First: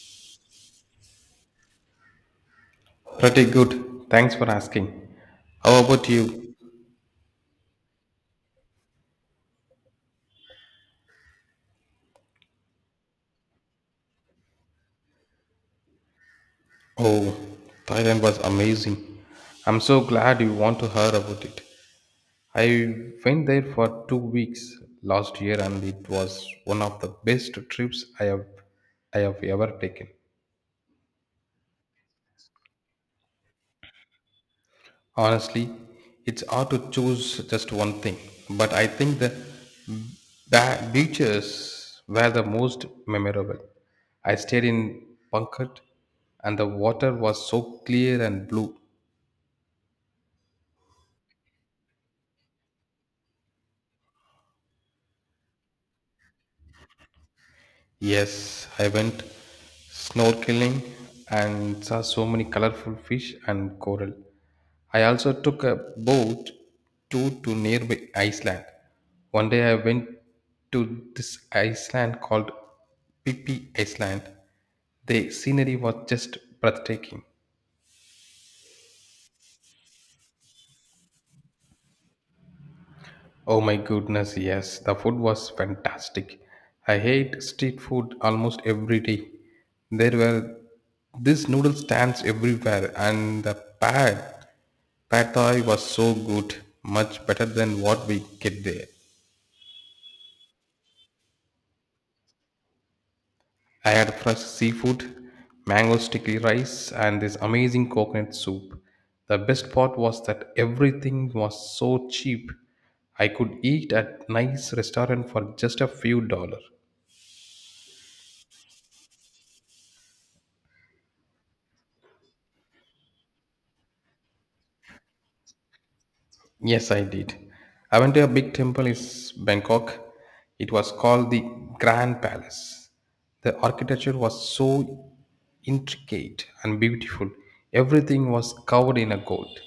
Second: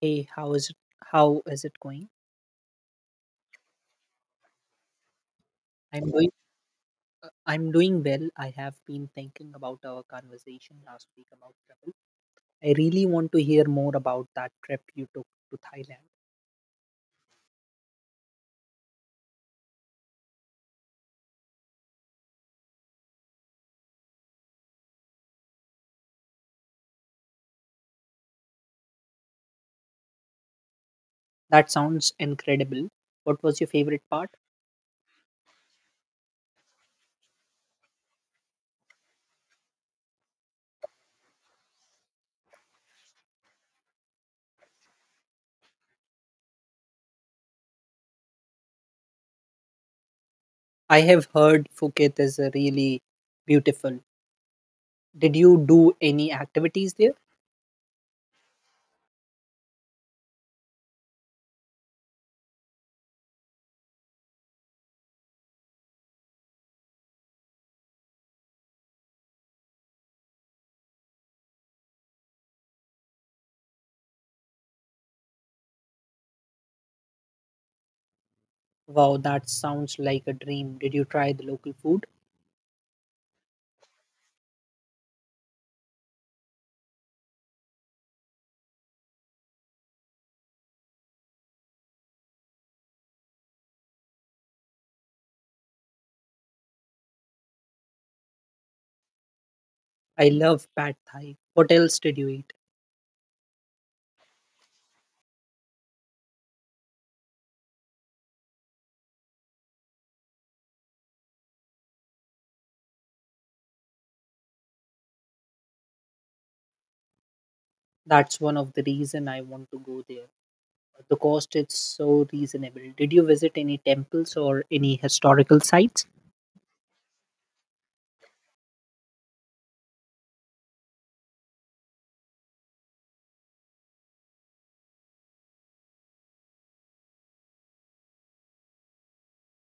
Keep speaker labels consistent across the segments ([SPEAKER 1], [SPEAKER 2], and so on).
[SPEAKER 1] Hey, how is it going?
[SPEAKER 2] Pretty good. Thanks for asking. How about
[SPEAKER 1] I'm doing
[SPEAKER 2] you?
[SPEAKER 1] I'm doing well. I have been thinking about our conversation last week about travel. I really want to hear more about that trip you took to Thailand.
[SPEAKER 2] Oh, Thailand was amazing. I'm so glad you want to hear about it. I went there for 2 weeks last year and it was one of the best trips I have ever taken.
[SPEAKER 1] That sounds incredible. What was your favorite part?
[SPEAKER 2] Honestly, it's hard to choose just one thing, but I think the beaches were the most memorable. I stayed in Pankhat, and the water was so clear and blue.
[SPEAKER 1] I have heard Phuket is a really beautiful. Did you do any activities there?
[SPEAKER 2] Yes, I went snorkeling and saw so many colorful fish and coral. I also took a boat tour to nearby Iceland. One day I went to this island called Pippi Island. The scenery was just breathtaking.
[SPEAKER 1] Wow, that sounds like a dream. Did you try the local food?
[SPEAKER 2] Oh my goodness, yes, the food was fantastic. I hate street food almost every day. There were these noodle stands everywhere, and the pad pad thai was so good, much better than what we get there.
[SPEAKER 1] I love pad thai. What else did you eat?
[SPEAKER 2] I had fresh seafood, mango sticky rice, and this amazing coconut soup. The best part was that everything was so cheap. I could eat at nice restaurant for just a few dollars.
[SPEAKER 1] That's one of the reason I want to go there. The cost is so reasonable. Did you visit any temples or any historical sites?
[SPEAKER 2] Yes, I did. I went to a big temple in Bangkok. It was called the Grand Palace. The architecture was so intricate and beautiful. Everything was covered in a gold.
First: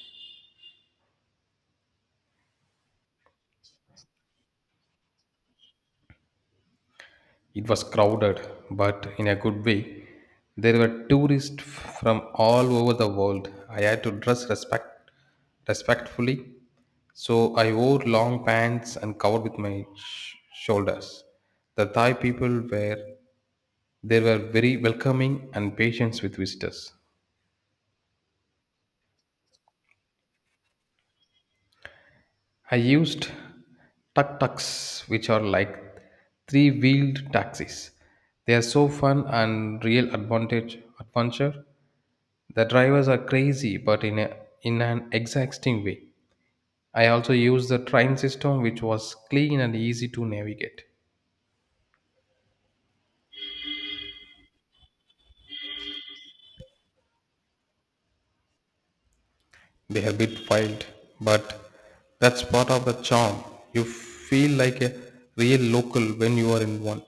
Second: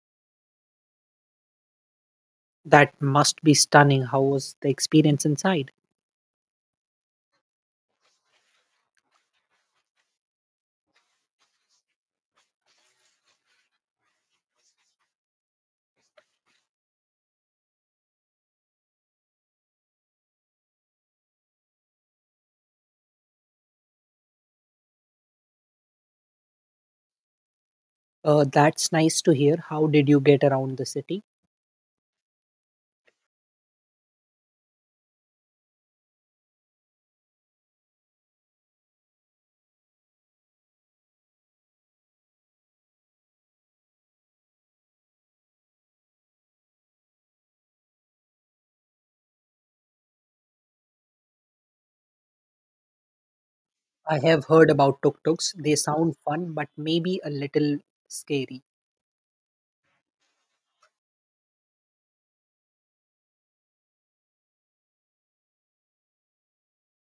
[SPEAKER 1] That must be stunning. How was the experience inside?
[SPEAKER 2] It was crowded, but in a good way. There were tourists from all over the world. I had to dress respect respectfully, so I wore long pants and covered with my shoulders. The Thai people were they were very welcoming and patient with visitors.
[SPEAKER 1] That's nice to hear. How did you get around the city?
[SPEAKER 2] I used tuk tuks, which are like three wheeled taxis. They are so fun and real advantage adventure. The drivers are crazy, but in an exacting way. I also used the train system, which was clean and easy to navigate.
[SPEAKER 1] I have heard about tuk-tuks. They sound fun, but maybe a little scary.
[SPEAKER 2] They are a bit wild, but that's part of the charm. You feel like a real local when you are in one.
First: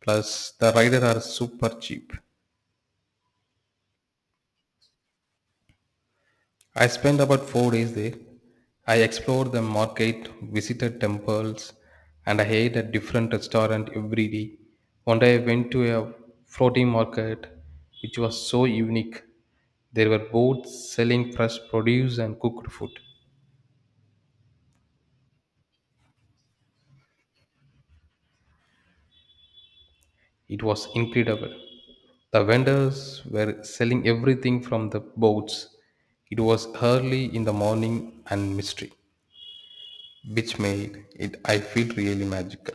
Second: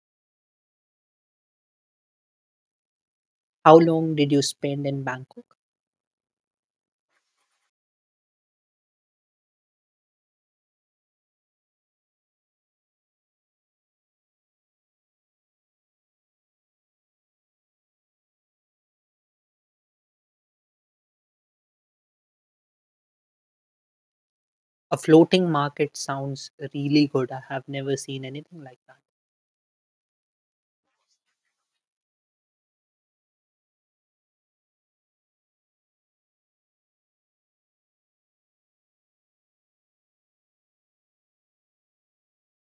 [SPEAKER 2] Plus, the rider are super cheap.
[SPEAKER 1] How long did you spend in Bangkok?
[SPEAKER 2] I spent about 4 days there. I explored the market, visited temples, and I ate at different restaurant every day. One day I went to a floating market, which was so unique. There were booths selling fresh produce and cooked food.
[SPEAKER 1] A floating market sounds really good. I have never seen anything like that.
[SPEAKER 2] It was incredible. The vendors were selling everything from the boats. It was early in the morning and mystery, which made it I feel really magical.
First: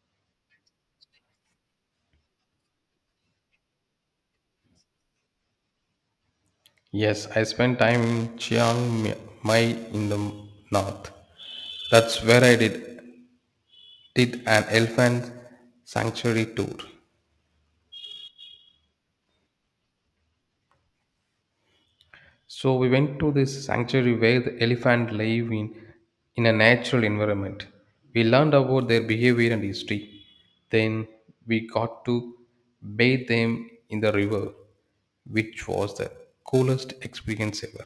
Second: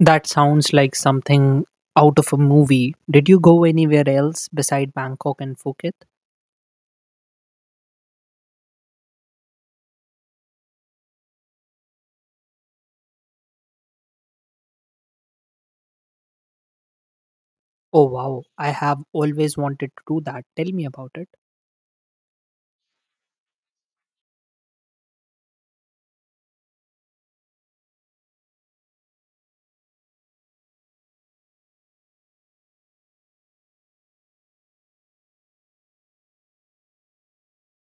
[SPEAKER 1] That sounds like something out of a movie. Did you go anywhere else beside Bangkok and Phuket?
[SPEAKER 2] Yes, I spent time in Mai in the north. That's where I did an elephant sanctuary tour.
[SPEAKER 1] Oh wow, I have always wanted to do that. Tell me about it.
[SPEAKER 2] So we went to this sanctuary where the elephant live in a natural environment. We learned about their behavior and history. Then we got to bathe them in the river, which was the coolest experience ever.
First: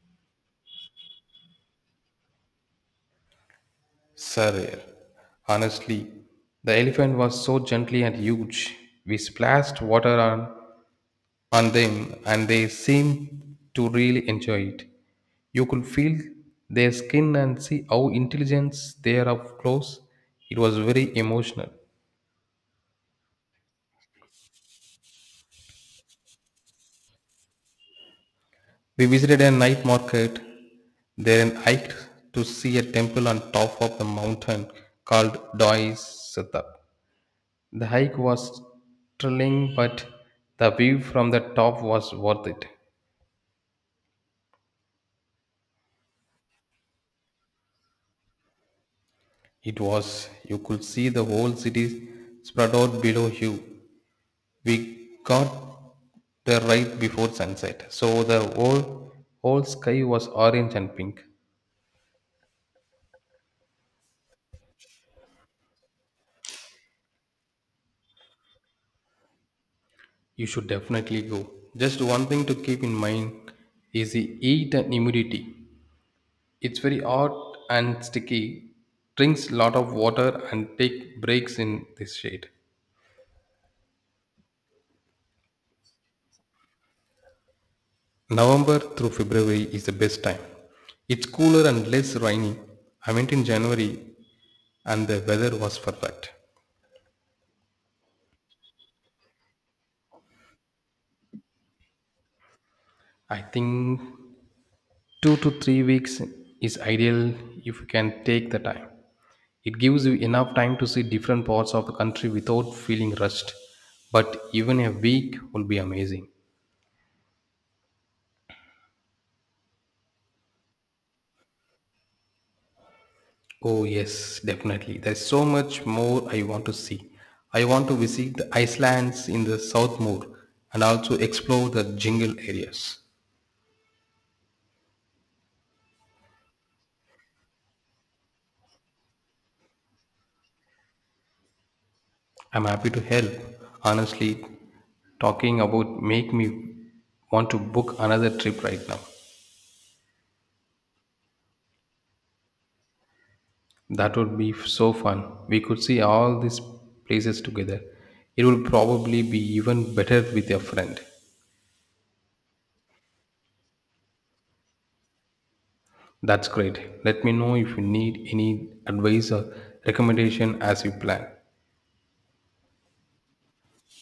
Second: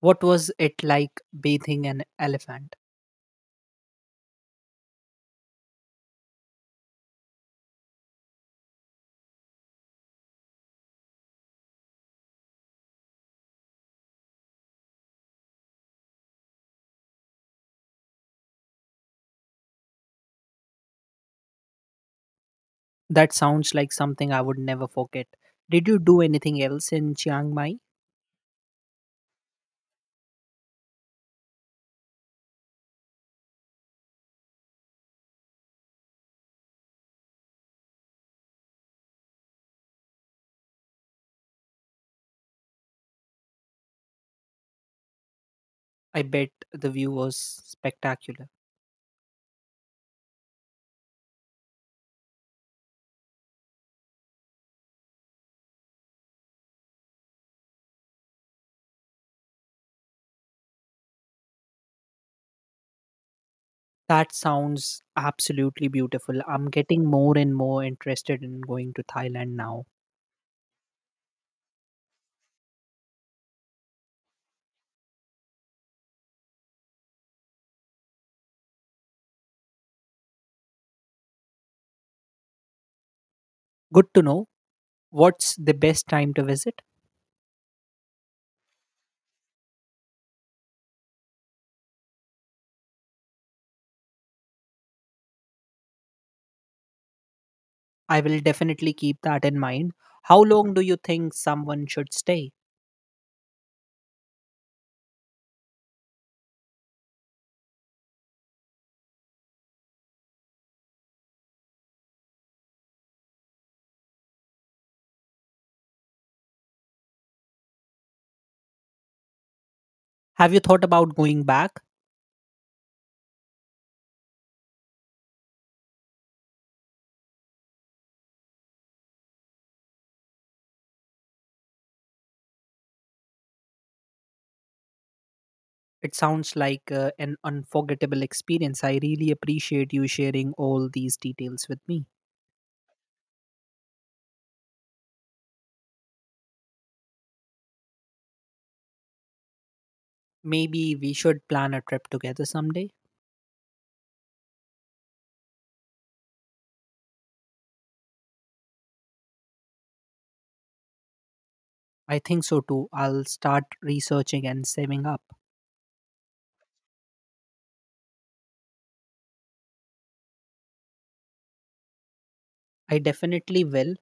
[SPEAKER 1] What was it like bathing an elephant?
[SPEAKER 2] Sir, honestly, the elephant was so gently and huge. We splashed water on them, and they seemed to really enjoy it. You could feel their skin and see how intelligent they are up close. It was very emotional.
[SPEAKER 1] That sounds like something I would never forget. Did you do anything else in Chiang Mai?
[SPEAKER 2] We visited a night market, then hiked to see a temple on top of the mountain called Doi Siddha. The hike was thrilling, but the view from the top was worth it.
[SPEAKER 1] I bet the view was spectacular.
[SPEAKER 2] It was, you could see the whole city spread out below you. We got there right before sunset, so the whole sky was orange and pink.
[SPEAKER 1] That sounds absolutely beautiful. I'm getting more and more interested in going to Thailand now.
[SPEAKER 2] You should definitely go. Just one thing to keep in mind is the heat and humidity. It's very hot and sticky. Drinks lot of water and take breaks in this shade.
[SPEAKER 1] Good to know. What's the best time to visit?
[SPEAKER 2] November through February is the best time. It's cooler and less rainy. I went in January and the weather was perfect.
[SPEAKER 1] I will definitely keep that in mind. How long do you think someone should stay?
[SPEAKER 2] I think 2 to 3 weeks is ideal if you can take the time. It gives you enough time to see different parts of the country without feeling rushed, but even a week will be amazing.
[SPEAKER 1] Have you thought about going back?
[SPEAKER 2] Oh, yes, definitely. There's so much more I want to see. I want to visit the Icelands in the South Moor and also explore the jungle areas.
[SPEAKER 1] It sounds like an unforgettable experience. I really appreciate you sharing all these details with me.
[SPEAKER 2] I'm happy to help. Honestly, talking about make me want to book another trip right now.
[SPEAKER 1] Maybe we should plan a trip together someday.
[SPEAKER 2] That would be so fun. We could see all these places together. It will probably be even better with your friend.
[SPEAKER 1] I think so too. I'll start researching and saving up.
[SPEAKER 2] That's great. Let me know if you need any advice or recommendation as you plan.
[SPEAKER 1] I definitely will.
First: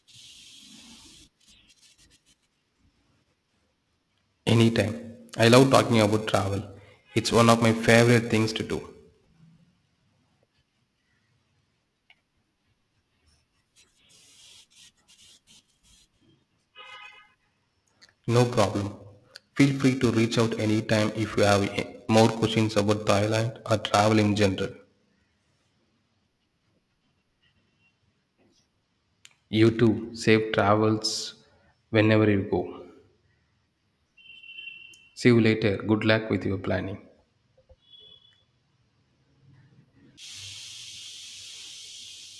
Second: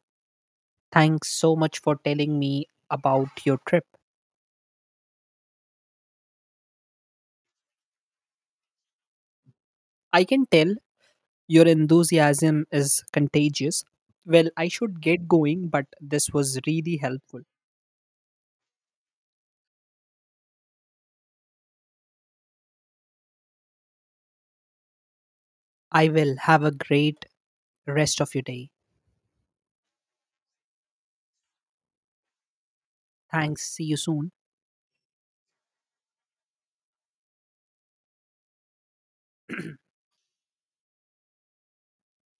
[SPEAKER 1] Thanks so much for telling me about your trip.
[SPEAKER 2] Anytime. I love talking about travel. It's one of my favorite things to do.
[SPEAKER 1] I can tell your enthusiasm is contagious. Well, I should get going, but this was really helpful.
[SPEAKER 2] No problem. Feel free to reach out anytime if you have more questions about Thailand or travel in general.
[SPEAKER 1] I will have a great rest of your day.
[SPEAKER 2] You too. Safe travels whenever you go.
[SPEAKER 1] Thanks. See you soon.
[SPEAKER 2] See you later. Good luck with your planning.